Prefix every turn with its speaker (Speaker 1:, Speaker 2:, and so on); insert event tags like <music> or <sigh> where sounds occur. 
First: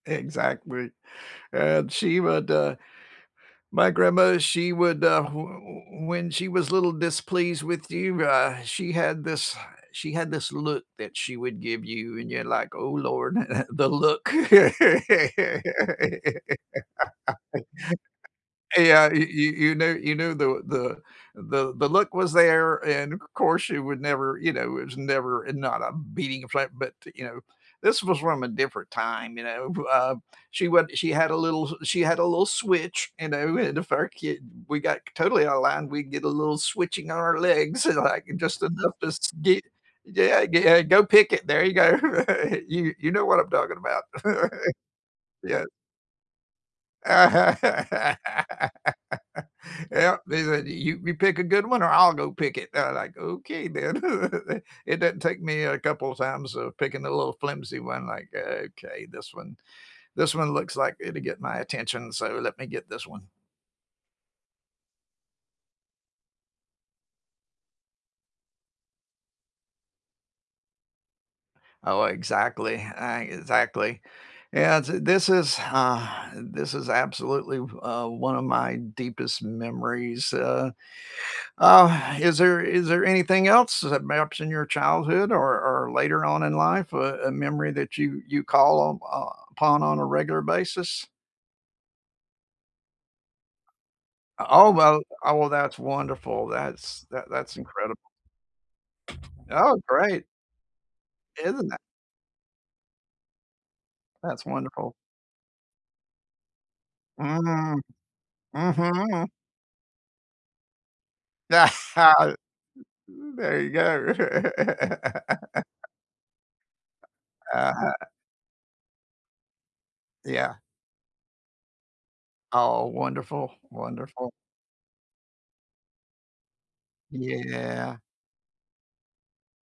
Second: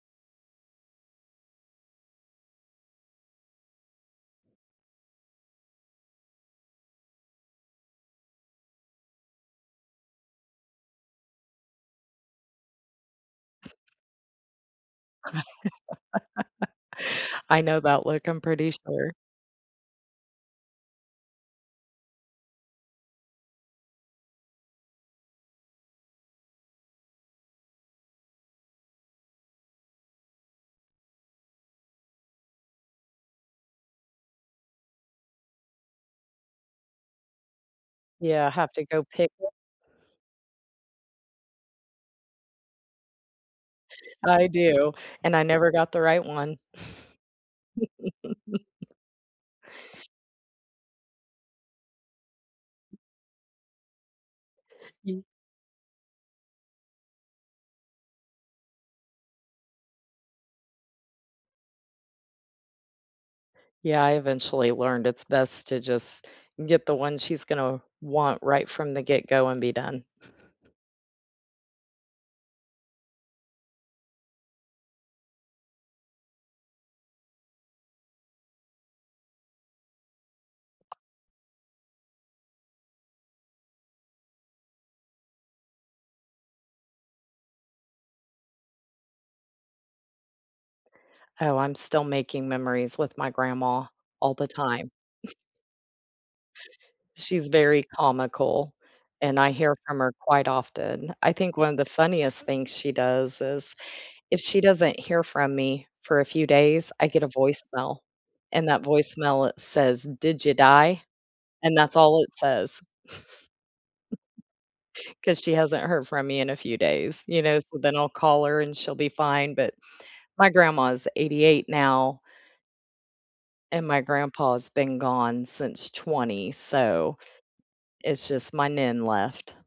Speaker 1: Exactly. And she would, uh my grandma, she would, uh, wh w when she was little displeased with you, uh, she had this she had this look that she would give you, and you're like, "Oh lord, <chuckles> the look." <laughs>
Speaker 2: <laughs> I know that look, I'm pretty
Speaker 1: Uh, yeah,
Speaker 2: sure.
Speaker 1: you you you knew you knew the the the the look was there, and, of course, she would never, you know, it was never uh, not a beating of flat, but t you know, this was from a different time, you know, uh she would she had a little she had a little switch, and, oh, and if our kid we got totally out line, we'd get a little switching on our legs, and, like,
Speaker 2: Yeah,
Speaker 1: just
Speaker 2: have to
Speaker 1: enough
Speaker 2: go
Speaker 1: to s
Speaker 2: pick it.
Speaker 1: get yeah get a go pick it there you go, <chuckles> you you know what I'm talking about.
Speaker 2: I
Speaker 1: <chuckles>
Speaker 2: do, and I
Speaker 1: Yeah.
Speaker 2: never got the right one.
Speaker 1: <laughs>
Speaker 2: <chuckles>
Speaker 1: Yep, they said, "You you pick a good one or I'll go pick it." and I'm like, "Okay, then." <chuckles> it doesn't
Speaker 2: Ye
Speaker 1: take me a couple of times of picking a little flimsy one, like, "Okay, this one this one looks like it'll get my attention, so let me get this one."
Speaker 2: Yeah, I eventually learned it's best to just get the one she's gonna want right from the get-go and be done.
Speaker 1: Oh exactly, I exactly. Yeah, t this is <sighs> this is absolutely, uh, 1 of my deepest memories, uh <sighs> is there is there anything else that maps in your childhood or or later on in life, uh, a memory that you you call on uh, upon on a regular basis?
Speaker 2: Oh, I'm still making memories with my grandma all
Speaker 1: Uh,
Speaker 2: the
Speaker 1: oh,
Speaker 2: time.
Speaker 1: well oh,
Speaker 2: <chuckles>
Speaker 1: well that's wonderful. That's that
Speaker 2: She's
Speaker 1: that's
Speaker 2: very
Speaker 1: incredible.
Speaker 2: comical, and I hear
Speaker 1: Oh,
Speaker 2: from her
Speaker 1: great.
Speaker 2: quite often. I think
Speaker 1: Isn't
Speaker 2: 1 of
Speaker 1: that
Speaker 2: the funniest things she does is, if
Speaker 1: That's
Speaker 2: she
Speaker 1: wonderful.
Speaker 2: doesn't hear from me for a few days, I get a
Speaker 1: Mhm.
Speaker 2: voicemail, and that
Speaker 1: Mhm.
Speaker 2: voicemail, it says, "Did ya die?" and that's all
Speaker 1: <laughs>
Speaker 2: it
Speaker 1: Th
Speaker 2: says.
Speaker 1: there you go.
Speaker 2: <giggles>
Speaker 1: <laughs>
Speaker 2: 'Cause she hasn't heard from me in a few days, you
Speaker 1: I
Speaker 2: know,
Speaker 1: I
Speaker 2: so then I'll
Speaker 1: Ha
Speaker 2: call her and she'll be fine, but my
Speaker 1: Yeah.
Speaker 2: grandma's 88 now
Speaker 1: Oh, wonderful,
Speaker 2: and my
Speaker 1: wonderful.
Speaker 2: grandpa's been gone since 20 so
Speaker 1: Yeah.
Speaker 2: it's just my Nin left.